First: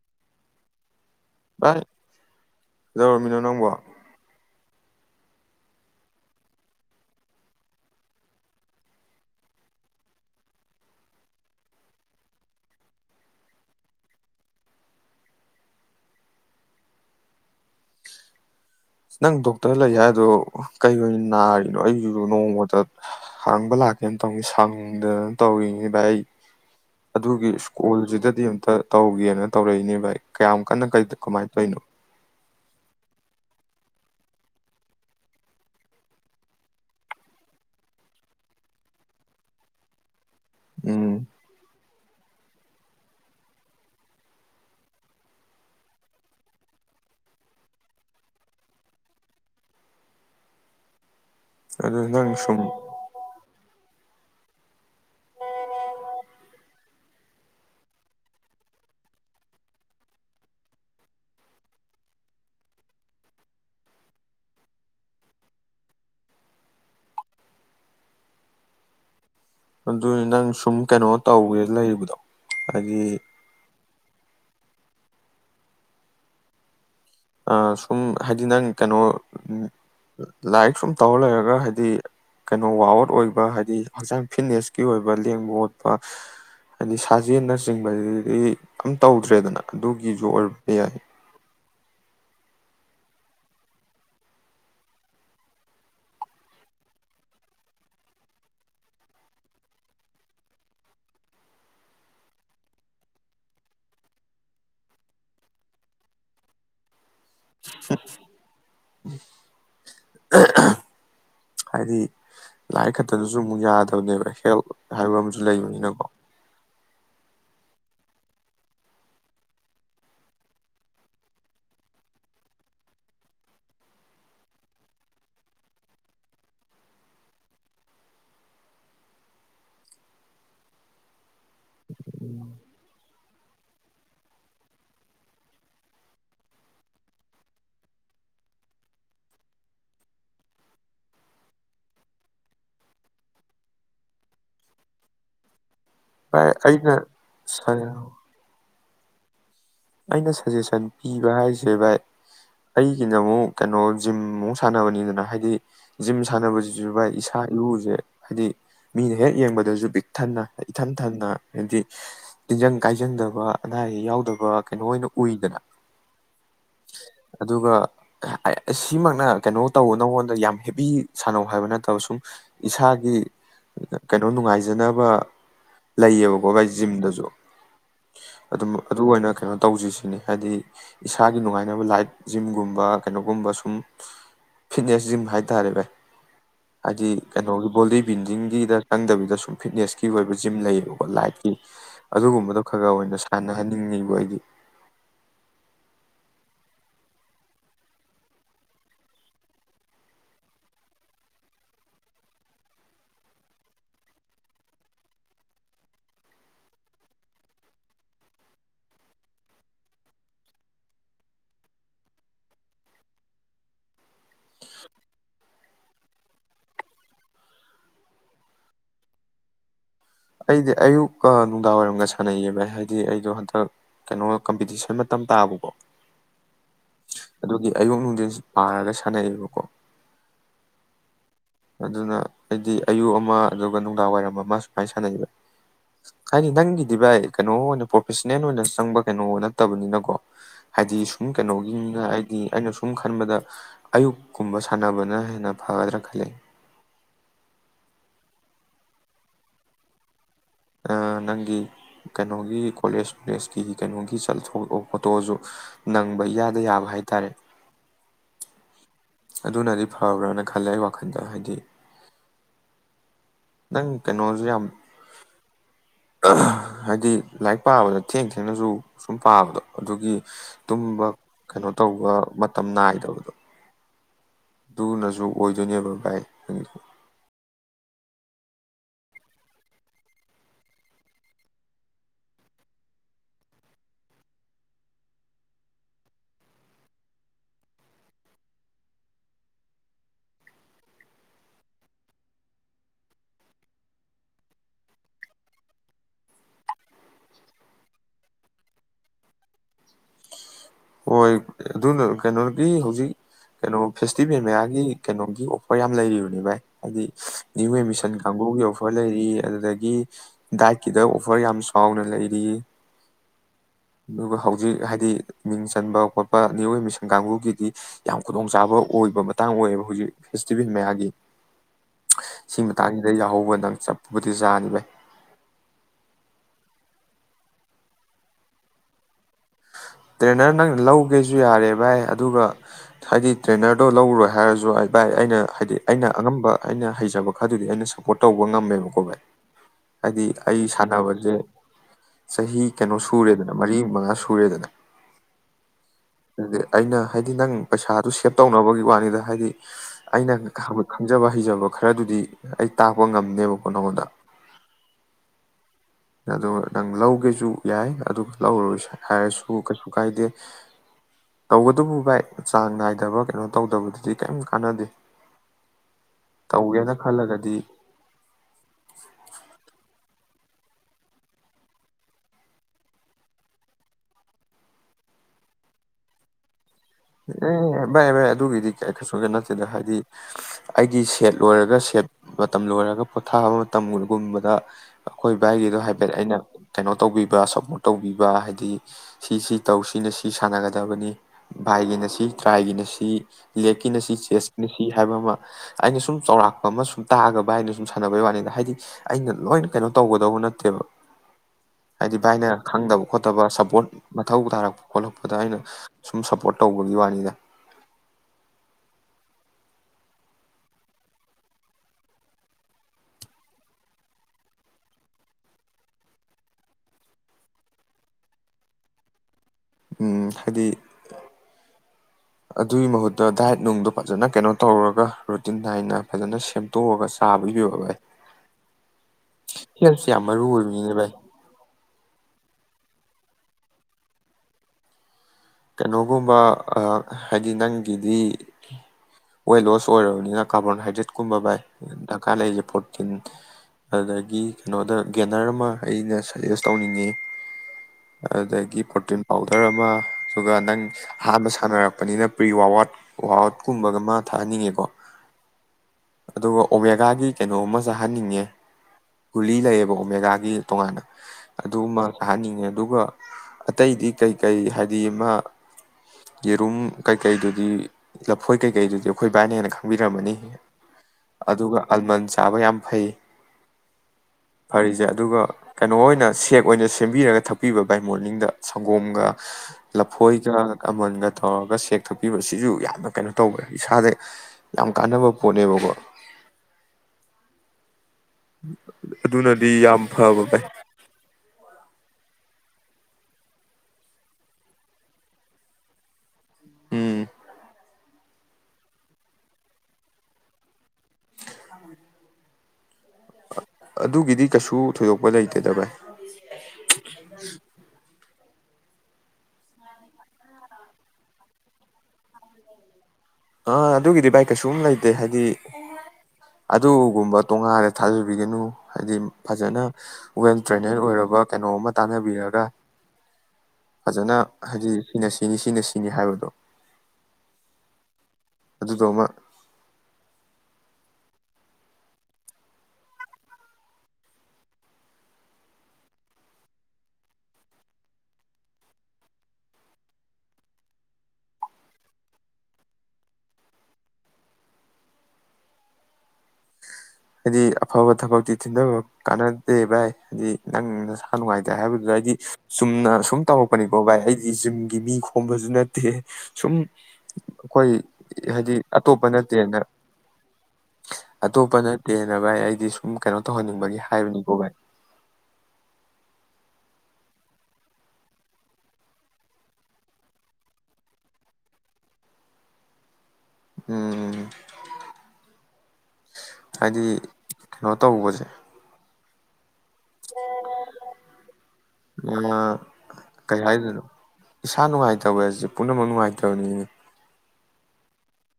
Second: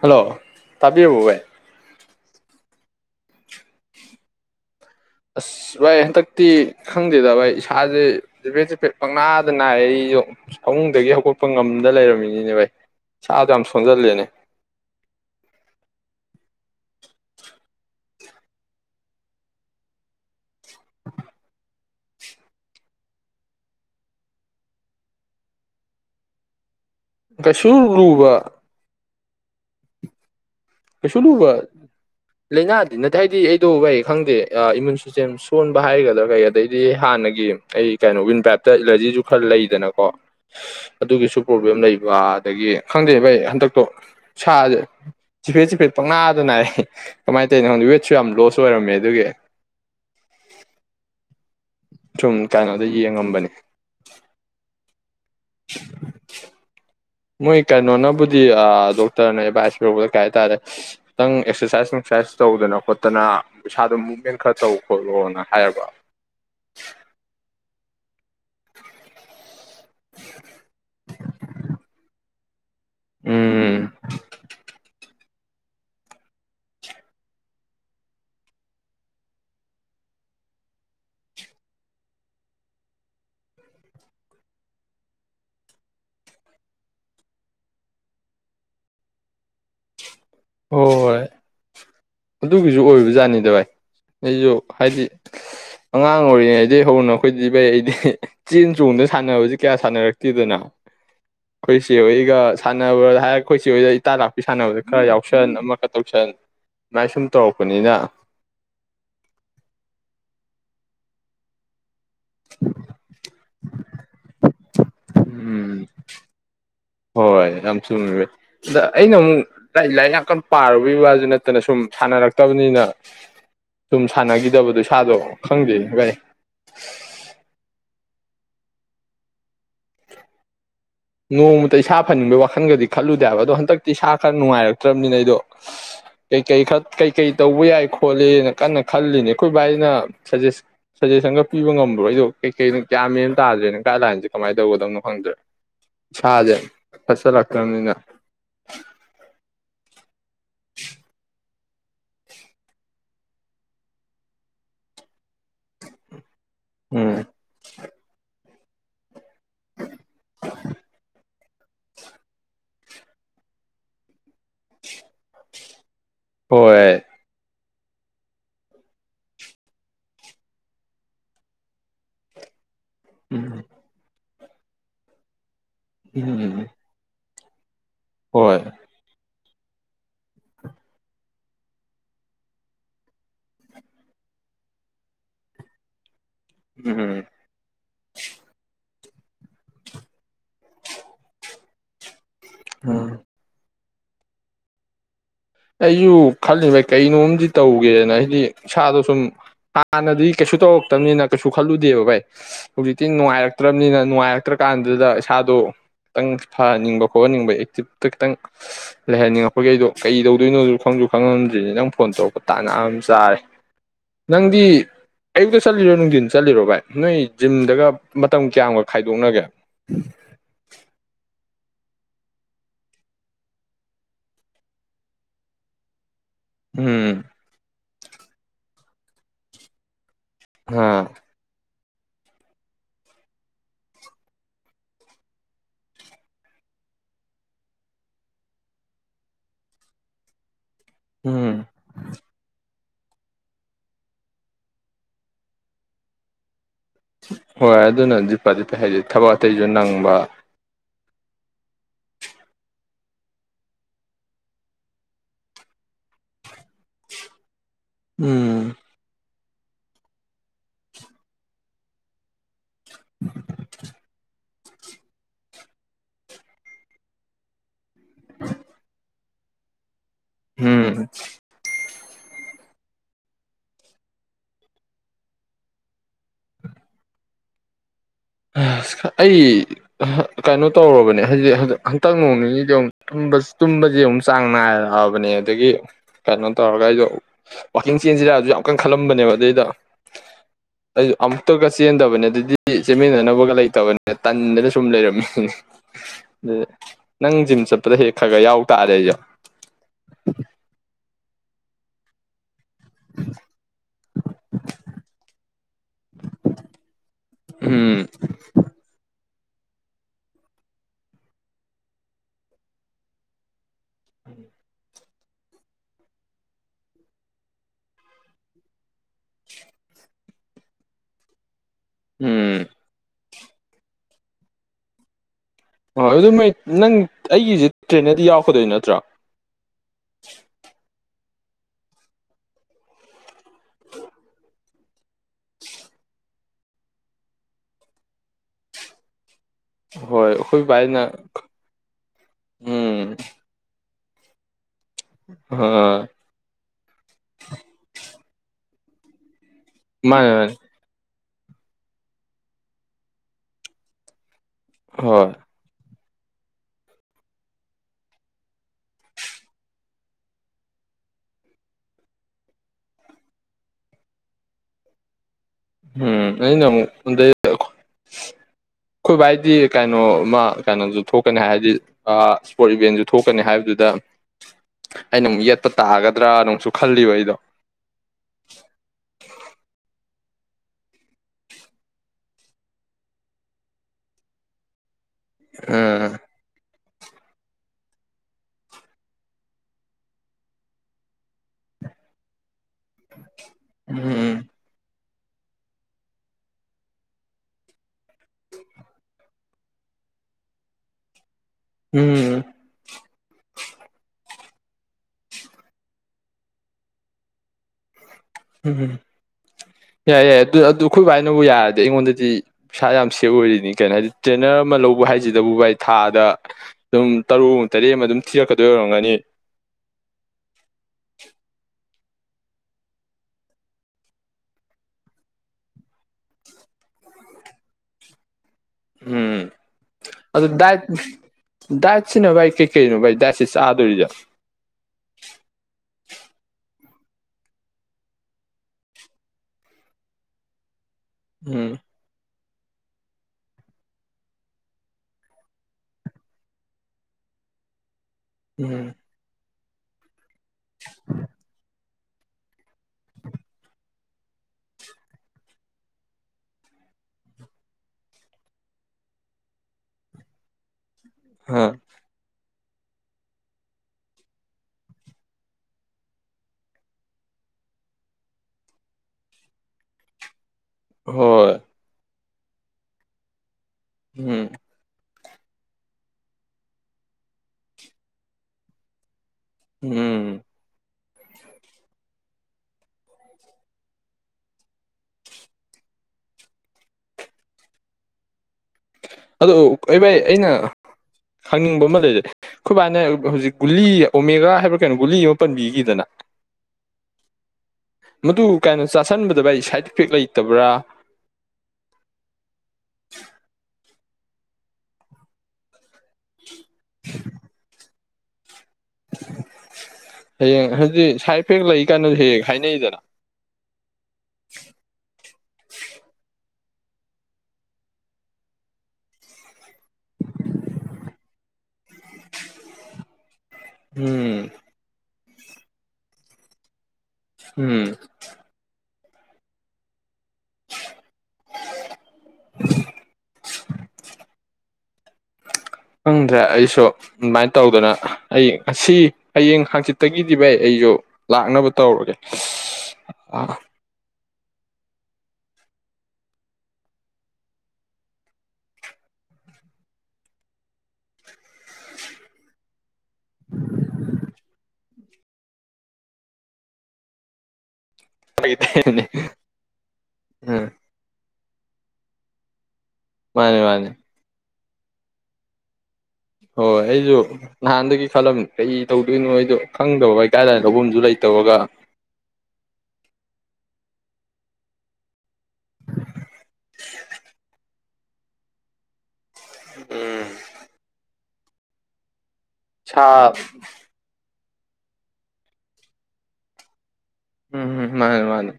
hello ꯇ ꯀꯃꯣꯕꯥꯥꯏ ꯌꯧꯔꯝꯃꯤꯅꯣ ꯅꯪꯕ ꯑꯁ ꯚꯥꯏ ꯍꯟꯗꯛꯇꯤ ꯈꯪꯗꯦꯗ ꯚꯥꯏ ꯏꯁꯥꯁꯦ ꯆꯤꯐꯦꯠ ꯆꯤꯐꯦꯠ ꯄꯪꯅꯥꯗ ꯅꯥꯏꯌꯦ ꯑꯩꯁꯨ ꯐꯃꯨꯡꯗꯒꯤ ꯍꯧꯒꯠꯄ ꯉꯝꯗ ꯂꯩꯔꯝꯃꯤꯅꯤꯅꯦ ꯚꯥꯏ ꯏꯁꯥꯗꯣ ꯌꯥꯝ ꯁꯣꯟꯖꯜꯂꯦꯅꯦ ꯅꯪ ꯗꯣꯛꯇꯔ ꯂꯩ ꯍꯥꯏꯗꯣ ꯀꯩ ꯑꯣꯏꯅ ꯅꯥꯔꯤꯅꯣ ꯑꯩꯒꯤꯁꯨ ꯅꯣꯡꯃꯗ ꯍꯥꯡꯕ ꯂꯥꯛꯀꯦꯅ ꯇꯧꯅꯤ ꯁꯪꯗꯗꯅ ꯇꯧꯔꯤꯅꯤꯩ ꯚꯥꯏ ꯑꯩ ꯑꯗꯨꯒꯤ ꯀꯩꯁꯨ ꯂꯨꯕ ꯁ꯭ꯀꯨꯜꯁꯤꯗꯗꯤ ꯑꯝꯇ ꯇꯧꯒꯦ ꯐꯖꯅ ꯇꯧꯔꯛꯏꯅꯦ ꯕꯥꯏ ꯀꯩꯁꯨ ꯂꯨꯕ ꯂꯥꯏꯅꯥꯗꯤ ꯅꯠꯇꯗꯤ ꯑꯩꯗꯣ ꯕꯥꯏ ꯈꯪꯗꯦ ꯏꯃꯨꯟ ꯁꯤꯁꯇꯦꯝ ꯁꯣꯟꯕ ꯍꯥꯏꯒꯗ꯭ꯔꯥ ꯀꯩ ꯑꯗꯩꯗꯤ ꯍꯥꯟꯅꯒꯤ ꯑꯩ ꯀꯩꯅꯣ ꯋꯤꯟ ꯄꯥꯏꯞꯇ ꯑꯦꯂꯔꯖꯤꯁꯨ ꯈꯔ ꯂꯩꯗꯅꯀꯣ ꯎꯝ ꯑꯗꯨꯒꯤꯁꯨ ꯄ꯭ꯔꯣꯕ꯭ꯂꯦꯝ ꯂꯩꯕ ꯑꯗꯨꯒ ꯑꯗꯒꯤ ꯈꯪꯗꯩꯕꯩ ꯍꯟꯗꯛꯇꯣ ꯁꯥꯁꯦ ꯆꯤꯐꯦꯠ ꯆꯤꯐꯦꯠ ꯄꯪꯅꯥꯗꯅꯅꯥꯔꯛꯦ ꯀꯃꯥꯏꯅ ꯇꯧꯔꯤꯅꯤꯣꯪꯗ ꯋꯦꯠꯁꯨ ꯌꯥꯝ ꯂꯣꯁ ꯑꯣꯏꯔꯝꯃꯦ ꯑꯗꯨꯒꯤ ꯑꯗꯨ ꯅꯪ ꯁꯨꯝ ꯀꯥꯏꯩꯅꯣꯗ ꯌꯦꯡꯉꯝꯕꯅꯤ [inaudible] ꯃꯣꯏ ꯀꯩꯅꯣꯅꯕꯨꯗꯤ ꯗꯣꯛꯇꯔꯅ ꯑꯦꯗꯚꯥꯏꯁ ꯄꯤꯔꯛꯧꯕꯗ ꯀꯩ ꯍꯥꯏ ꯇꯥꯔꯦ ꯈꯤꯇꯪ ꯑꯦꯛꯁꯔꯁꯥꯏꯁ ꯪꯁꯔꯁꯥꯏꯁ ꯇꯧꯗꯅ ꯈꯣꯠꯇꯅ ꯏꯁꯥꯗ ꯃꯨꯚꯃꯦꯟ ꯈꯔ ꯇꯧ ꯈꯣꯠꯂꯣꯅ ꯍꯥꯏꯔꯕ [inaudible] ꯑꯗꯨ ꯅꯪ ꯁꯨꯝ ꯀꯩꯅꯣ ꯇꯧꯋꯦ ꯂꯩꯕꯗꯣ ꯐꯗꯒꯤ [inaudible] ꯁꯨꯝ ꯍꯥꯏꯗꯤ ꯅꯪ ꯀꯩꯅꯣ ꯂꯥꯏꯔꯤꯛ ꯁꯨꯝ ꯇꯧꯔ ꯂꯩꯔꯒ ꯍꯥꯏꯗꯤ ꯀꯩꯅꯣ ꯋꯥꯋꯠ ꯑꯣꯏꯕ ꯍꯥꯏꯗꯤ ꯍꯛꯆꯥꯡ ꯐꯤꯠꯅꯦꯁꯀꯤ ꯑꯣꯏꯕ ꯂꯦꯡꯕ ꯑꯣꯣꯠꯄ ꯍꯥꯏꯗꯤ ꯁꯥꯖꯦꯟꯅꯆꯤꯡꯕꯗꯤ ꯑꯝ ꯇꯧꯗ꯭ꯔꯦꯗꯅ ꯑꯗꯨꯒꯤ ꯒꯤ ꯖꯔꯕ ꯍꯣꯏ ꯌꯥꯏ ꯍꯣꯏ ꯑꯗꯨꯒꯤꯁꯨ ꯑꯣꯏꯕꯖꯥꯠꯅꯤꯗ ꯚꯥꯏ ꯑꯩꯁꯨ ꯍꯥꯏꯗꯤ ꯑꯉꯥꯡ ꯑꯣꯏꯔꯤꯉꯩꯗꯒꯤꯩ ꯍꯧꯅ ꯑꯩꯈꯣꯏꯗꯤ ꯚꯩ ꯑꯩꯗꯤ ꯆꯦꯟ ꯆꯣꯡꯗ ꯁꯥꯟꯅꯕꯁꯤ ꯀꯌꯥ ꯁꯥꯟꯅꯔꯛꯇꯦꯗꯅ ꯑꯩꯈꯣꯏꯁꯤꯦ ꯑꯩꯒ ꯁꯥꯟꯅꯕ ꯍꯥꯏꯔ ꯑꯩꯈꯣꯏꯁꯤꯦ ꯑꯩꯗ ꯏꯇ ꯂꯥꯛꯄꯤ ꯁꯥꯟꯅꯕꯗ ꯈꯔ ꯌꯥꯎ ꯇꯁꯟ ꯑꯃꯈ ꯇꯧꯁꯟ ꯃꯥ ꯁꯨꯝ ꯇꯧꯔꯛꯄꯅꯤꯅ ꯍꯥꯏꯗꯤ ꯂꯥꯏꯔꯤ ꯈꯛꯇꯗꯁꯨ ꯑꯃꯨꯛ ꯌꯥꯗꯕꯅꯦꯕ ꯍꯦꯜ ꯍꯥꯏꯕ ꯑꯃꯁꯨ ꯎꯝ ꯂꯩꯕꯅꯤꯅꯀꯣ ꯍꯣꯏ ꯌꯥꯝ ꯆꯨꯝꯃꯦꯕ ꯑꯗ ꯑꯩꯅ ꯑꯃꯨꯛ ꯂꯥꯏꯔꯤꯛ ꯂꯥꯏꯔꯤꯛ ꯌꯥꯝ ꯀꯟꯅ ꯄꯥꯔꯨꯕꯒꯤ ꯋꯥꯁꯨ ꯅꯠꯇꯅ ꯁꯨꯝ ꯁꯥꯟꯅꯔꯛꯇꯕꯅꯤꯅ ꯁꯨꯝ ꯁꯥꯟꯅꯈꯤꯗꯕꯗꯣ ꯏꯁꯥꯗꯣ ꯈꯪꯗꯦ ꯀꯩ ꯅꯣꯡꯃꯇ ꯏꯁꯥ ꯐꯅꯤꯡꯕꯩ ꯋꯥꯈꯟꯒꯗꯤ ꯈꯜꯂꯨꯗꯦ ꯍꯥꯏꯕ ꯑꯗꯣ ꯍꯟꯗꯛꯇꯤ ꯏꯁꯥ ꯈꯔ ꯅꯨꯡꯉꯥꯏꯔꯛꯇ꯭ꯔꯕꯅꯤꯅ ꯑꯩꯗꯣ ꯀꯩꯀꯩ ꯈꯔ ꯀꯩꯀꯩ ꯇꯧꯕ ꯌꯥꯏ ꯈꯣꯠꯂꯤꯦꯅ ꯀꯟꯅ ꯈꯜꯂꯤꯅꯦ ꯑꯩꯈꯣꯏ ꯚꯥꯏꯅ ꯁꯖꯦꯁ ꯁꯖꯦꯁꯟꯒꯔ ꯄꯤꯕ ꯉꯝꯕ꯭ꯔꯣ ꯑꯩꯗꯣ ꯀꯩꯀꯩꯅ ꯀ꯭ ꯃꯦꯝ ꯇꯥꯗ꯭ꯔꯦꯅ ꯒꯥꯏꯗꯂꯥꯏꯟꯁꯦ ꯀꯃꯥꯏꯅ ꯇꯧꯒꯗꯕꯅꯣ ꯍꯪꯗ꯭ꯔꯦ ꯚꯥꯏ ꯁꯥꯖ ꯑꯩꯅ ꯐꯁꯥꯛꯀꯅꯤꯅ ꯑꯩꯅ ꯁꯖꯦꯁꯟ ꯄꯤꯕ ꯍꯥꯏꯁꯤ ꯦ ꯚꯥꯏ ꯑꯩꯒꯤꯅ ꯑꯃꯨꯛ ꯀꯩꯅꯣ ꯖꯤꯝ ꯑꯃꯨꯛ ꯁꯥꯟꯅꯕꯅꯤꯗꯅ ꯍꯥꯏ ꯍꯥꯏꯗꯤ ꯖꯤꯝ ꯁꯥꯟꯅꯕꯁꯤꯁꯨ ꯚꯥꯏ ꯎꯝ ꯏꯁꯥ ꯏꯎꯁꯦ ꯍꯥꯏꯗꯤ ꯃꯤꯅ ꯍꯦꯛ ꯌꯦꯡꯕꯗꯁꯨ ꯄꯤꯛ ꯊꯟꯅ ꯏꯊꯟ ꯊꯟꯅ ꯍꯥꯏꯕꯗꯤ ꯇꯤꯟꯖꯪ ꯀꯥꯏꯖꯪꯗꯕ ꯑꯅꯥ ꯑꯌꯦꯛ ꯌꯥꯎꯗꯕ ꯀꯩꯅꯣ ꯑꯣꯏꯅ ꯎꯏꯗꯅ ꯍꯣꯏ ꯑꯗꯨꯒ ꯁꯤꯃꯛꯅ ꯀꯩꯅꯣ ꯇꯧꯕ ꯅꯪꯉꯣꯟꯗ ꯌꯥꯝ ꯍꯦꯕꯤ ꯁꯥꯟꯅꯧ ꯍꯥꯏꯕ ꯅꯠꯇꯕ ꯁꯨꯝ ꯏꯁꯥꯒꯤ ꯎꯝ ꯑꯗꯨ ꯅꯨꯡꯉꯥꯏꯖꯅꯕ ꯂꯩꯌꯦꯕꯀꯣ ꯎꯝ ꯚꯥꯏ ꯖꯤꯝꯗꯁꯨ ꯍꯣꯏ ꯑꯗꯨꯝ ꯑꯗꯨ ꯑꯣꯏꯅ ꯇꯧꯁꯤ꯭ꯁꯤꯅꯤ ꯍꯥꯏꯗꯤ ꯏꯁꯥꯒꯤ ꯅꯨꯡꯉꯥꯏꯅꯕ ꯂꯥꯏꯠ ꯖꯤꯝꯒꯨꯝꯕ ꯀꯩꯅꯣꯒꯨꯝꯕ ꯁꯨꯝ ꯐꯤꯠꯅꯦꯁ ꯖꯤꯝ ꯍꯥꯏꯇꯥꯔꯦ ꯚꯥꯏ ꯎꯝ ꯍꯥꯏꯗꯤ ꯀꯩꯅꯣꯒꯤ ꯣꯗꯤꯕꯤꯟꯖꯤꯡꯒꯤꯗ ꯆꯪꯗꯕꯤꯗ ꯁꯨꯝ ꯐꯤꯠꯅꯦꯁꯀꯤ ꯑꯣꯏꯕ ꯖꯤꯝ ꯂꯩꯌꯦꯕꯀꯣ ꯂꯥꯏꯠꯀꯤ ꯑꯗꯨꯒꯨꯝꯕꯗꯣ ꯈꯔ ꯎꯝ ꯑꯣꯏꯅ ꯁꯥꯟꯅꯍꯟ ꯕꯨ ꯑꯩꯗꯤ ꯑꯩꯁꯨ ꯈꯜꯂꯤꯕꯩ ꯀꯩꯅꯣꯝꯗꯤ ꯇꯧꯒꯦꯅ ꯍꯥꯏꯗꯤ ꯏꯁꯥꯗꯣ ꯁꯨꯝ ꯍꯥꯟꯅꯗꯤ ꯀꯩꯁꯨ ꯇꯧꯔꯛꯇꯕꯅꯤꯅ ꯀꯩꯁꯨ ꯈꯜꯂꯨꯗꯦꯕ ꯚꯥꯏ ꯍꯧꯖꯤꯛꯇꯤ ꯅꯨꯡꯉꯥꯏꯔꯛꯇ꯭ꯔꯕꯅꯤꯅ ꯅꯨꯡꯉꯥꯏꯔꯛꯇ꯭ꯔꯀꯥꯟꯗꯨꯗ ꯏꯁꯥꯗꯣ ꯈꯤꯇꯪ ꯐꯍꯟꯅꯤꯡꯕ ꯈꯣꯠꯍꯟꯅꯤꯡꯕ ꯑꯦꯛꯇꯤꯞꯇ ꯈꯤꯇꯪ ꯂꯩꯍꯟꯅꯤꯡꯉꯛꯄꯈꯩꯗꯣ ꯀꯩꯗ ꯑꯗꯨꯏꯅꯣꯁꯨ ꯈꯪꯁꯨ ꯈꯪꯉꯝꯗ꯭ꯔꯤꯅꯦ ꯅꯪ ꯐꯣꯟ ꯇꯧꯔꯛꯄ ꯇꯥꯅꯝ ꯆꯥꯔꯦ ꯅꯪꯗꯤ ꯑꯌꯨꯛꯇ ꯆꯠꯂꯤꯔꯣ ꯅꯨꯡꯊꯤꯟ ꯆꯠꯂꯤꯔꯣ ꯚꯥꯏ ꯅꯣꯏ ꯖꯤꯝꯗꯒ ꯃꯇꯝ ꯀꯌꯥꯃꯨꯛ ꯈꯥꯏꯗꯣꯛꯅꯒꯦ ꯑꯩꯗꯤꯦ ꯑꯌꯨ ꯀ ꯅꯨꯡꯗꯥꯡ ꯋꯥꯏꯔꯝꯒ ꯁꯥꯟꯅꯩꯌꯦꯕ ꯍꯥꯏꯗꯤ ꯑꯩꯗꯣ ꯍꯟꯗꯛ ꯀꯩꯅꯣ ꯀꯝꯄꯤꯇꯤꯁꯟ ꯃꯇꯝ ꯇꯥꯕꯀꯣ ꯎꯝ ꯑꯗꯨꯒꯤ ꯑꯌꯨꯛ ꯅꯨꯡꯊꯤꯟ ꯄꯥꯔꯒ ꯈꯥꯟ ꯌꯦꯔꯤꯕꯀꯣ ꯑꯝ ꯑꯗꯨꯅ ꯍꯥꯏꯗꯤ ꯑꯌꯨꯛ ꯑꯃ ꯑꯗꯨꯒ ꯅꯨꯡꯗꯥꯡ ꯋꯥꯏꯔꯝ ꯑꯃ ꯁꯨꯃꯥꯏꯅ ꯁꯥꯟꯅꯩꯕ ꯍꯥꯏꯗꯤ ꯅꯪꯒꯤꯗꯤ ꯚꯥꯏ ꯀꯩꯅꯣ ꯑꯣꯏꯅ ꯄ꯭ꯔꯣꯐꯦꯁꯟꯅꯦꯜ ꯑꯣꯏꯅ ꯆꯪꯕ ꯀꯩꯅꯣ ꯅꯠꯇꯕꯅꯤꯅꯀꯣ ꯍꯥꯏꯗꯤ ꯁꯨꯝ ꯎꯝ ꯀꯩꯅꯣꯒꯤꯅ ꯍꯥꯏꯗꯤ ꯑꯩꯅ ꯁꯨꯝ ꯁꯨꯝ ꯈꯟꯕꯗ ꯑꯌꯨꯛꯀꯨꯝꯕ ꯁꯥꯟꯅꯕꯅ ꯍꯦꯟꯅ ꯐꯒꯗ꯭ꯔꯥ ꯈꯜꯜꯂꯤ ꯍꯣꯏ ꯑꯗꯨꯅ ꯗꯤꯄꯄ ꯍꯥꯏꯗꯤ ꯊꯕꯛ ꯑꯇꯩꯁꯨ ꯅꯪꯕ ꯅꯪꯒꯤ ꯀꯩꯅꯣꯒꯤ ꯀꯣꯂꯦꯖ ꯀꯣꯂꯦꯖꯀꯤ ꯀꯩꯅꯣꯒꯤ ꯆꯠꯊ ꯐꯣꯇꯣꯁꯨ ꯅꯪꯕ ꯌꯥꯗ ꯌꯥꯕ ꯍꯥꯏ ꯇꯔꯦ ꯎꯝ ꯑꯗꯨꯅꯗꯤ ꯐꯕ꯭ꯔꯥꯅ ꯈꯜꯂꯦ ꯑꯩ ꯋꯥꯈꯜꯗ ꯍꯥꯏꯗꯤ [unintelligible] ꯅꯪ ꯀꯩꯅꯣꯁꯨ ꯌꯥꯝ ꯍꯥꯏꯗꯤ ꯂꯥꯏꯔꯤꯛ ꯄꯥꯕꯗ ꯊꯦꯡ ꯊꯅꯁꯨ ꯁꯨꯝ ꯄꯥꯕꯗꯣ ꯑꯗꯨꯒꯤ ꯎꯝ ꯇꯝꯕ ꯀꯩꯅꯣ ꯇꯧꯕ ꯃꯇꯝ ꯅꯥꯏꯗꯕꯗꯣ ꯇꯗꯨꯅꯁꯨ ꯑꯣꯏꯗꯣꯏꯅꯦꯕ ꯚꯥꯏꯪ ꯑꯩ ꯀꯩꯅꯣ ꯇꯧꯔꯕꯅꯦ ꯍꯥꯏꯖꯤꯛ ꯍꯟꯇꯛ ꯅꯣꯡ ꯅꯤꯩꯗ ꯑꯃꯨꯛ ꯇꯨꯝꯁꯦ ꯑꯃꯨꯛ ꯆꯥꯡ ꯅꯥꯏꯔꯛꯑꯕꯅꯦ ꯑꯗꯒꯤ ꯀꯩꯅꯣ ꯇꯧꯔꯒ ꯑꯩꯗꯣ ꯋꯥꯛꯀꯤꯡ ꯆꯦꯟꯁꯤꯔ ꯑꯗꯨꯁꯨ ꯌꯥꯝ ꯀꯟ ꯈꯜꯂꯝꯕꯅꯦꯕ ꯑꯗꯨꯗꯏꯗ ꯑꯩꯁꯨ ꯑꯃꯨꯛꯇꯒ ꯆꯦꯟꯗꯕꯅꯦ ꯑꯗꯨꯏꯗꯤ ꯆꯦꯟꯃꯤꯟꯅꯅꯕꯒ ꯂꯩꯇꯕꯅꯤꯅ ꯇꯟꯗꯅ ꯁꯨꯝ ꯂꯩꯔꯝꯃꯤ ꯑꯗꯨ ꯅꯪ ꯖꯤꯝ ꯆꯠꯄꯗ ꯍꯦꯛ ꯈꯔ ꯈꯔ ꯌꯥꯎ ꯇꯥꯔꯦ ꯑꯩꯁꯨ ꯍꯣꯏ ꯑꯗꯨꯅ ꯀꯩꯅꯣ ꯒꯤ ꯍꯧꯖꯤꯛ ꯀꯩꯅꯣ ꯐꯦꯁꯇꯤꯚꯦꯜ ꯃꯌꯥꯒꯤ ꯀꯩꯅꯣꯒꯤ ꯑꯣꯐꯔ ꯌꯥꯝ ꯂꯩꯔꯤꯕꯅꯤ ꯚꯥꯏ ꯍꯥꯏꯗꯤ ꯅꯅꯤꯌꯨ ꯑꯦ ꯎꯝ ꯃꯤꯁꯟ ꯀꯥꯡꯕꯨꯒꯤ ꯑꯣꯐꯔ ꯂꯩꯔꯤ ꯑꯗꯨꯗꯒꯤ ꯗꯥꯏꯠꯀꯤꯗ ꯑꯣꯐꯔ ꯌꯥꯝ ꯆꯥꯎꯅ ꯂꯩꯔꯤ ꯑꯗꯨꯒ ꯍꯧꯖꯤꯛ ꯍꯥꯏꯗꯤ ꯃꯤꯡ ꯆꯟꯕ ꯈꯣꯠꯄ ꯃꯤꯑꯣꯏꯕ ꯃꯤꯁꯪ ꯀꯥꯡꯕꯨꯨꯒꯤꯗꯤ ꯌꯥꯝ ꯈꯨꯗꯣꯡꯆꯥꯥꯕ ꯑꯣꯏꯕ ꯃꯇꯥꯡ ꯑꯣꯏꯌꯦꯕ ꯍꯧꯖꯤꯛ ꯐꯦꯁꯇꯤꯚꯦꯜ ꯃꯌꯥꯒꯤ ꯁꯤ ꯎꯝ ꯃꯇꯥꯡꯁꯤꯗ ꯌꯥꯎꯍꯧꯕ ꯑꯗꯨꯒ ꯅꯪ ꯆꯠꯄꯨꯕꯨꯗꯤ ꯌꯥꯥꯅꯤ ꯚꯩ ꯑꯣꯏ ꯑꯗꯨ ꯅꯪ ꯑꯩꯒꯤꯁꯤ ꯇ꯭ꯔꯦꯗꯗꯤ ꯌꯥꯎꯀꯗꯣꯏ ꯅꯠꯇ꯭ꯔꯥ ꯇ꯭ꯔꯦꯅꯔ ꯅꯪ ꯂꯧ ꯀꯩꯁꯨ ꯌꯥꯔꯦ ꯚꯥꯏ ꯑꯗꯨꯒ ꯍꯥꯏꯗꯤ ꯇ꯭ꯔꯦꯅꯔꯗꯣ ꯂꯧꯔꯣꯏ ꯍꯥꯏꯔꯁꯨ ꯕꯥꯏ ꯑꯩꯅ ꯍꯥꯏꯗꯤ ꯑꯩꯅ ꯑꯉꯝꯕ ꯑꯩꯅ ꯍꯩꯖꯕ ꯈꯔꯗꯨꯗꯤ ꯑꯩꯅ ꯁꯞꯄꯣꯔꯠ ꯇꯧꯕ ꯉꯝꯃꯦꯕꯀꯣ ꯚꯥꯏ ꯍꯥꯏꯗꯤ ꯍꯣꯏ ꯑꯩ ꯑꯩꯈꯣꯏ ꯚꯥꯏꯅ ꯁꯥꯟꯅꯕꯁꯦ ꯆꯍꯤ ꯀꯩꯅꯣ ꯎꯝ ꯁꯨꯔꯦꯗꯅ ꯃꯔꯤ ꯃꯉꯥ ꯁꯨꯔꯦꯗꯅ ꯍꯣꯏ ꯍꯥꯏꯗꯤ ꯑꯩꯅ ꯍꯥꯏꯗꯤ ꯅꯪ ꯄꯩꯁꯥꯗꯨ ꯁꯦ ꯇꯧꯅꯕꯒꯤ ꯋꯥꯅꯤꯗ ꯍꯥꯏꯗꯤ ꯃꯥꯅꯦ ꯑꯩꯅ ꯃꯥꯅꯦ ꯍꯩꯖꯕ ꯍꯩꯖꯕ ꯈꯔꯗꯨꯗꯤ ꯑꯩ ꯇꯥꯛꯄ ꯉꯝꯅꯦꯕꯀꯣ ꯅꯪꯉꯣꯟꯗ ꯍꯣꯏ ꯑ ꯅꯪ ꯂꯧꯒꯦꯁꯨ ꯌꯥꯏ ꯑꯗꯨꯒ ꯂꯧꯔꯣꯏ ꯍꯥꯏꯔꯁꯨ ꯀꯩꯁꯨ ꯀꯥꯏꯗꯦ ꯇꯧꯕꯇꯕꯨ ꯚꯥꯏ ꯆꯥꯡ ꯅꯥꯏꯗꯕ ꯀꯩꯅꯣ ꯇꯧꯗꯕꯗꯨꯗꯤ ꯀꯩꯝ ꯀꯥꯟꯅꯗꯦ ꯎꯝ ꯑꯩꯅ ꯑꯃꯨꯛ ꯇꯧꯒꯦꯅ ꯑꯗꯩ ꯈꯜꯂꯒꯗꯤ ꯑꯩꯈꯣꯏ ꯚꯏꯗꯤ ꯀꯩꯅꯣꯃ ꯀꯩꯅꯣꯁꯨ ꯊꯣꯛꯀꯅꯤ ꯍꯥꯏꯗꯤ ꯏꯁꯄꯣꯔꯠ ꯏꯚꯦꯟꯁꯨ ꯊꯣꯛꯀꯅꯤ ꯍꯥꯏꯕꯗꯨꯗ ꯑꯩꯅ ꯑꯃꯨꯛ ꯌꯦꯠꯄ ꯇꯥꯒꯗ꯭ꯔꯥ ꯅꯅꯨꯡꯁꯨ ꯑꯦ ꯚꯥꯏ ꯚꯥꯏ ꯑꯗꯨꯒꯤꯗꯤ ꯀꯌꯥ ꯀꯩꯁꯨꯝ ꯈ ꯅꯠꯇꯦꯗ ꯍꯥꯏꯗꯤ ꯑꯩꯒꯤ ꯁꯦꯠ ꯂꯣꯏꯔꯒ ꯁꯦꯠ ꯃꯇꯝ ꯂꯣꯏꯔꯒ ꯄꯣꯊꯥꯕ ꯃꯇꯝꯒꯨꯝꯕꯗ ꯑꯩꯈꯣꯏ ꯚꯏꯒꯤꯗꯣ ꯍꯥꯏꯐꯦꯠ ꯎꯝ ꯑꯩꯅ ꯀꯩꯅꯣ ꯇꯧꯕꯤꯕ ꯁꯞꯄꯣꯔꯠ ꯇꯧꯕꯤꯕ ꯍꯥꯏꯗꯤ ꯁꯤ ꯁꯤ ꯇꯧ ꯁꯤꯅ ꯁꯤ ꯁꯥꯟꯅꯒꯗꯕꯅꯤ ꯚꯥꯏꯒꯤꯅ ꯁꯤ ꯀꯥꯏꯒꯤꯅ ꯁꯤ ꯂꯦꯛꯀꯤꯅ ꯁꯤ ꯎꯝ ꯆꯦꯁꯀꯤꯅ ꯁꯤ ꯍꯥꯏꯕ ꯑꯃ ꯑꯩꯅ ꯁꯨꯝ ꯆꯥꯎꯔꯥꯛꯄ ꯑꯃ ꯁꯨꯝ ꯇꯥꯒꯕ ꯍꯥꯏꯅ ꯁꯨꯝ ꯁꯥꯟꯅꯕꯩ ꯋꯥꯅꯤꯗ ꯍꯥꯏꯗꯤ ꯑꯩꯅ ꯂꯣꯏꯅ ꯀꯩꯅꯣ ꯇꯧꯒꯗꯧꯕ ꯅꯠꯇꯦꯕ ꯍꯥꯏꯗꯤ ꯎꯝ ꯚꯥꯏꯅ ꯈꯪꯗꯕ ꯈꯣꯠꯇꯕ ꯁꯞꯄꯣꯔꯠ ꯃꯊꯧ ꯇꯥꯔꯛꯄ ꯈꯣꯠꯂꯛꯄꯗ ꯑꯩꯅ ꯁꯝ ꯁꯞꯄꯣꯔꯠ ꯇꯧꯕꯒꯤ ꯋꯥꯅꯤꯗ ꯎꯝꯝ ꯌꯥꯏ ꯌꯥꯏ ꯑꯗꯨ ꯑꯗꯨ ꯑꯩꯈꯣꯏ ꯚꯥꯏꯅꯕꯨ ꯌꯥꯔꯗꯤ ꯑꯩꯉꯣꯟꯗꯗꯤ ꯄꯩꯁꯥ ꯌꯥꯝ ꯁꯦꯐ ꯑꯣꯏꯔꯤꯅꯤ ꯀꯩꯅꯣ ꯍꯥꯏꯗꯤ ꯇ꯭ꯔꯦꯅꯔ ꯑꯃ ꯂꯧꯕ ꯍꯥꯏꯁꯤꯗꯕꯨ ꯚꯥꯏ ꯊꯥꯗ ꯑꯗꯨꯝ ꯇꯔꯨꯛ ꯑꯃ ꯇꯔꯦꯠ ꯑꯃ ꯑꯗꯨꯝ ꯊꯤꯔꯛꯀꯗꯣꯏ ꯑꯣꯏꯔꯝꯒꯅꯤ ꯎꯝ ꯍꯥꯏꯗꯤ ꯑꯗꯨꯒꯤ ꯃꯍꯨꯠꯇ ꯗꯥꯏꯠ ꯅꯨꯡꯗꯣ ꯐꯖꯅ ꯀꯩꯅꯣ ꯇꯧꯔꯒ ꯔꯨꯇꯤꯟ ꯅꯥꯏꯅ ꯐꯖꯅ ꯁꯦꯝꯗꯣꯛꯑꯒ ꯆꯥꯕ ꯏꯕꯤꯚꯏ ꯎꯝ ꯑꯗꯨꯣ ꯏ ꯑꯣꯏꯕꯅꯤꯅꯦ ꯚꯥꯏ ꯗꯥꯏꯠꯁꯤꯅ ꯥꯏ ꯀꯩꯀꯩꯅꯣ ꯥꯏ ꯁꯤꯁ ꯁꯥꯗꯔꯤꯖ ꯀꯩꯅꯣꯒꯨꯝꯕ ꯍꯥꯏꯗꯤ ꯅꯪꯒꯤꯗꯤ ꯋꯦꯠ ꯂꯣꯁ ꯑꯣꯏꯔꯕꯅꯤꯅ ꯀꯥꯔꯕꯣꯟꯍꯥꯏꯗ꯭ꯔꯦꯠ ꯀꯨꯝꯕꯕꯥꯏ ꯎꯝ ꯗꯀꯥ ꯂꯩꯖ ꯐꯣꯔꯇꯤꯟ ꯑꯗꯨꯗꯒꯤ ꯀꯩꯅꯣꯗ ꯒꯦꯅꯔ ꯑꯃ ꯑꯩꯅ ꯁꯖꯦꯁ ꯇꯧꯅꯤꯡꯉꯤ ꯑꯗꯒꯤ ꯎꯝ ꯄꯣꯔꯇꯤꯟ ꯄꯥꯎ ꯗꯔꯃ ꯑꯗꯨꯒ ꯅꯪ ꯑꯍꯥꯟꯕ ꯁꯥꯟꯅꯔꯛꯄ ꯀꯄꯅꯤꯅ ꯄ꯭ꯔꯤ ꯋꯥꯛ ꯋꯥꯛ ꯑꯣ ꯀꯨꯝꯕꯒ ꯑꯃ ꯊꯥꯍꯟꯅꯤꯡꯉꯦꯀꯣ ꯑꯗꯨꯒ ꯑꯣꯃꯦꯒꯥꯒꯤ ꯀꯩꯅꯣꯃ ꯆꯥꯍꯟꯅꯤꯡꯉꯦ ꯒꯨꯂꯤ ꯂꯩꯌꯦꯕ ꯑꯣꯃꯦꯒꯥꯒꯤ ꯇꯣꯉꯥꯟꯅ ꯑꯗꯨꯃ ꯇꯥꯍꯟꯅꯤꯡꯉꯦ ꯑꯗꯨꯒ ꯑꯇꯩꯗꯤ ꯀꯩ ꯀꯩ ꯍꯥꯏ ꯗꯤ ꯑꯃ ꯌꯦꯔꯨꯝ ꯀꯩꯀꯩꯗꯨꯗꯤ ꯂꯐꯣꯏ ꯀꯩꯀꯩꯗꯨꯗꯤ ꯑꯩꯈꯣꯏ ꯕꯥꯏꯅ ꯍꯦꯟꯅ ꯈꯪꯕꯤꯔꯝꯃꯅꯤ ꯍꯣꯏ ꯑꯗꯨꯒ ꯑꯜꯃꯟꯁ ꯆꯥꯕ ꯌꯥꯝ ꯐꯩ ꯎꯝ ꯐꯔꯤꯁꯦ ꯑꯗꯨꯒ ꯀꯩꯅꯣ ꯑꯣꯏꯅ ꯁꯦꯦꯛ ꯑꯣꯏꯅ ꯁꯦꯝꯕꯤꯔꯒ ꯊꯛꯄꯤꯕ ꯕꯥꯏ ꯃꯣꯔꯅꯤꯡꯗ ꯁꯪꯒꯣꯝꯒ ꯎꯝ ꯂꯐꯣꯏ ꯆ ꯑꯃꯜꯒ ꯇꯧꯔꯒ ꯁꯦꯛ ꯊꯣꯛꯄꯤꯕ ꯁꯤꯁꯨ ꯌꯥꯝꯅ ꯀꯩꯅꯣ ꯇꯧꯕ ꯏꯁꯥꯗ ꯌꯥꯝ ꯀꯥꯟꯅꯕ ꯄꯣꯠꯅꯦꯕꯀꯣ ꯑꯣ ꯑꯗꯨꯅꯗꯤ ꯌꯥꯝ ꯑꯩꯚꯥꯏ ꯐꯕ ꯑꯩꯅ ꯚꯥꯏ ꯍꯪꯅꯤꯡꯕ ꯑꯃ ꯈꯨꯃꯥꯏꯅ ꯍꯧꯖꯤꯛ ꯒꯨꯂꯤ ꯑꯣꯃꯦꯒꯥ ꯍꯥꯏꯕ꯭ꯔꯥ ꯀꯩꯅꯣ ꯒꯨꯂꯤ ꯑꯃ ꯄꯟꯕꯤꯈꯤꯗꯅ ꯎꯝ ꯃꯗꯨ ꯀꯅꯣ ꯆꯥꯁꯟꯕꯗ ꯚꯥꯏ ꯁꯥꯏꯠ ꯏꯐꯦꯛ ꯂꯩꯇꯕ꯭ꯔꯥ ꯑꯗꯨꯒꯤꯗꯤ ꯀꯩꯁꯨ ꯊꯣꯏꯗꯣꯛꯄ ꯂꯩꯇꯦꯗ ꯚꯥꯏ [unintelligible] ꯍꯌꯦꯡ ꯍꯧꯖꯤꯛ ꯁꯥꯏꯠ ꯏꯐꯦꯛ ꯂꯩꯔꯤ ꯀꯥꯟꯅ ꯍꯌꯦꯡ ꯍꯥꯏꯅꯩꯗꯅ ꯑ ꯑꯗꯨꯒꯤꯗꯤ ꯥꯏ ꯀ ꯁꯨꯝ ꯂꯩꯗꯦ ꯍꯥꯏ ꯍꯥꯏꯗꯤ ꯑꯗꯨꯒꯨꯝꯕ ꯇꯣꯉꯥꯟꯅ ꯊꯥꯖꯕꯤꯒꯅꯨ ꯍꯥꯏꯗꯤ ꯐꯖꯅ ꯋꯦꯜ ꯇ꯭ꯔꯦꯅꯦꯠ ꯑꯣꯏꯔꯕ ꯀꯩꯅꯣꯝ ꯇꯥꯟꯅꯕꯤꯔꯒ ꯐꯖꯅ ꯎꯝ ꯍꯥꯏꯗꯤ ꯁꯤꯅ ꯁꯤꯅꯤ ꯁꯤꯅ ꯁꯤꯅꯤ ꯍꯥꯏꯕꯗꯣ ꯎꯝ ꯑꯗꯨꯗꯣꯃ [unintelligible] [unintelligible] ꯈꯪꯗ꯭ꯔꯦ ꯑꯩꯁꯨ ꯑꯗꯨꯃꯥꯏꯅ ꯇꯧꯗꯅ ꯑꯩ ꯉꯁꯤ ꯍꯌꯦꯡ ꯍꯥꯡꯆꯤꯠꯇꯒꯤꯗꯤ ꯚꯩ ꯑꯩꯁꯨ ꯂꯥꯛꯅꯕ ꯇꯧꯔꯒꯦ ꯍꯥꯏꯗꯤ ꯑꯐꯕ ꯊꯕꯛꯇꯤ ꯊꯤꯟꯊꯕ ꯀꯥꯟꯅꯗꯦ ꯚꯥꯏ ꯍꯥꯏꯗꯤ ꯅꯪ ꯅꯁꯥ ꯅꯨꯡꯉꯥꯏꯇ ꯍꯥꯏꯕꯗꯨꯗ ꯍꯥꯏꯗꯤ ꯆꯨꯝꯅ ꯁꯨꯝ ꯇꯧꯔꯛꯄꯅꯤꯀꯣ ꯚꯥꯏ ꯑꯩꯗꯤ ꯖꯤꯝꯒꯤ ꯃꯤ ꯈꯣꯝꯕꯁꯨ ꯅꯠꯇꯦ ꯁꯨꯝ ꯑꯩꯈꯣꯏ ꯍꯥꯏꯗꯤ ꯇꯅꯦ ꯑꯇꯣꯞꯄ ꯅꯠꯇꯦꯅ ꯎꯝ ꯑꯇꯣꯞꯄꯅ ꯇꯦꯟꯅ ꯚꯥꯏ ꯑꯩꯗꯤ ꯀꯩꯅꯣ ꯃꯥꯅꯦ ꯃꯥꯅꯦ ꯇꯧꯍꯟꯅꯤꯡꯕꯒꯤ ꯍꯥꯏꯕꯅꯤꯀꯣ ꯚꯥꯏ ꯍꯣꯏ ꯑꯩꯁꯨ ꯅꯍꯥꯟꯗꯒꯤ ꯈꯜꯂꯝ ꯀꯩ ꯇꯧꯗꯣꯏꯅꯣ ꯑꯩꯗꯣ ꯈꯪꯗꯕ ꯑꯩ ꯀꯥꯏꯗꯥꯏꯅ ꯑꯍꯨꯝꯁꯨ ꯂꯩꯇꯕꯒ ꯎꯝ ꯍꯥꯏꯗꯤ ꯀꯩꯅꯣ ꯇꯧꯕꯁꯦ ꯑ ꯏꯁꯥ ꯀꯩ ꯍꯥꯏꯗꯣꯏꯅꯣ ꯏꯁꯥ ꯅꯨꯡꯉꯥꯏꯇꯕ ꯍꯥꯏ ꯑꯁꯤ ꯄꯨꯝꯅꯃꯛ ꯅꯨꯡꯉꯥꯏꯇꯕꯅꯤꯅꯦ ꯎꯝꯝ ꯃꯥꯅꯦ ꯃꯥꯅꯦ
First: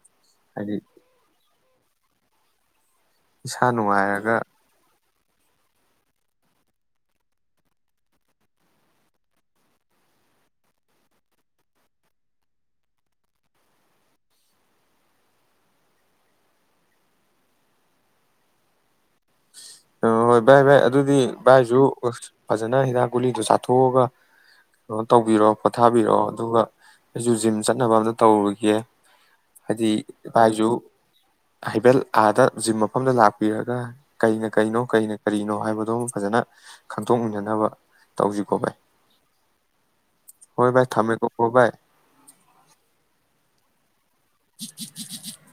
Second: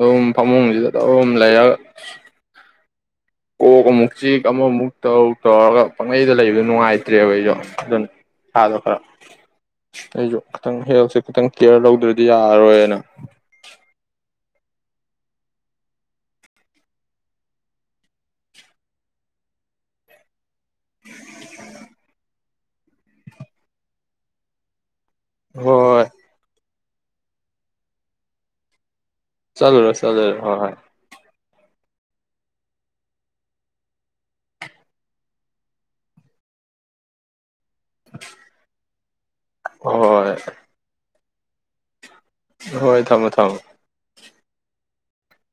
ꯑꯨꯝ ꯍꯥꯏꯗꯤ ꯐꯃꯨꯡꯁꯤꯗ ꯇꯧꯔꯨꯝ ꯂꯩꯔꯒ [unintelligible] ꯏꯁꯥ ꯀꯣ ꯀꯣ ꯃꯨꯛꯁꯤ ꯅꯨꯡꯉꯥꯏꯔꯒ ꯀꯃ ꯇꯧ ꯇꯧꯔꯒ ꯄꯪꯒꯩꯗ ꯂꯩꯕꯗꯣ ꯅꯨꯡꯉꯥꯏꯇ꯭ꯔꯦꯕ ꯑꯩꯁꯨꯣ ꯑꯗꯨꯅ ꯏꯁꯥꯗꯣ ꯈꯔ ꯑꯩꯁꯨ ꯈꯤꯇꯪ ꯍꯦꯜꯊꯁꯦ ꯈꯤꯇꯪ ꯀꯦꯌꯔ ꯂꯧꯗ꯭ꯔꯗꯤ ꯌꯥꯔꯔꯣꯏꯅ ꯑ ꯍꯣꯏ ꯚꯥꯏ ꯚꯥꯏ ꯑꯗꯨꯗꯤ ꯚꯥꯏꯁꯨ ꯐꯖꯅ ꯍꯤꯗꯥꯛ ꯒꯨꯂꯤꯗꯨꯣ ꯆꯥꯊꯣꯛꯑꯒ ꯀꯩꯅꯣ ꯇꯧꯕꯤꯔꯣ ꯍꯣꯏ ꯍꯣꯏ ꯄꯣꯊꯥꯕꯤꯔꯛꯣ ꯑꯗꯨꯒ ꯑꯩꯁꯨ ꯖꯤꯝ ꯆꯠꯅꯕ ꯑꯝꯇ ꯇꯧꯔꯨꯒꯦ ꯆꯂ ꯔ ꯆꯂ ꯍꯣꯏ ꯍꯣꯏ ꯍꯥꯏꯐꯦꯠ ꯑꯥꯗ ꯖꯤꯝ ꯃꯐꯝꯗ ꯂꯥꯛꯄꯤꯔꯒ ꯀꯅ ꯀꯔꯤꯅꯣ ꯀꯔꯤꯅ ꯀꯔꯤꯅꯣ ꯍꯥꯏꯕꯗꯣ ꯐꯖꯅ ꯈꯟꯗꯣꯛꯃꯤꯟꯅꯅꯕ ꯇꯧꯁꯤꯀꯣ ꯚꯥꯏ ꯍꯣꯏ ꯚꯥꯏ ꯊꯝꯃꯦ ꯀꯀꯣꯕꯥꯏ ꯍꯣꯏ ꯊꯝꯃꯣ ꯊꯝꯃꯣ ꯎ ꯎ ꯎ ꯎ ꯎ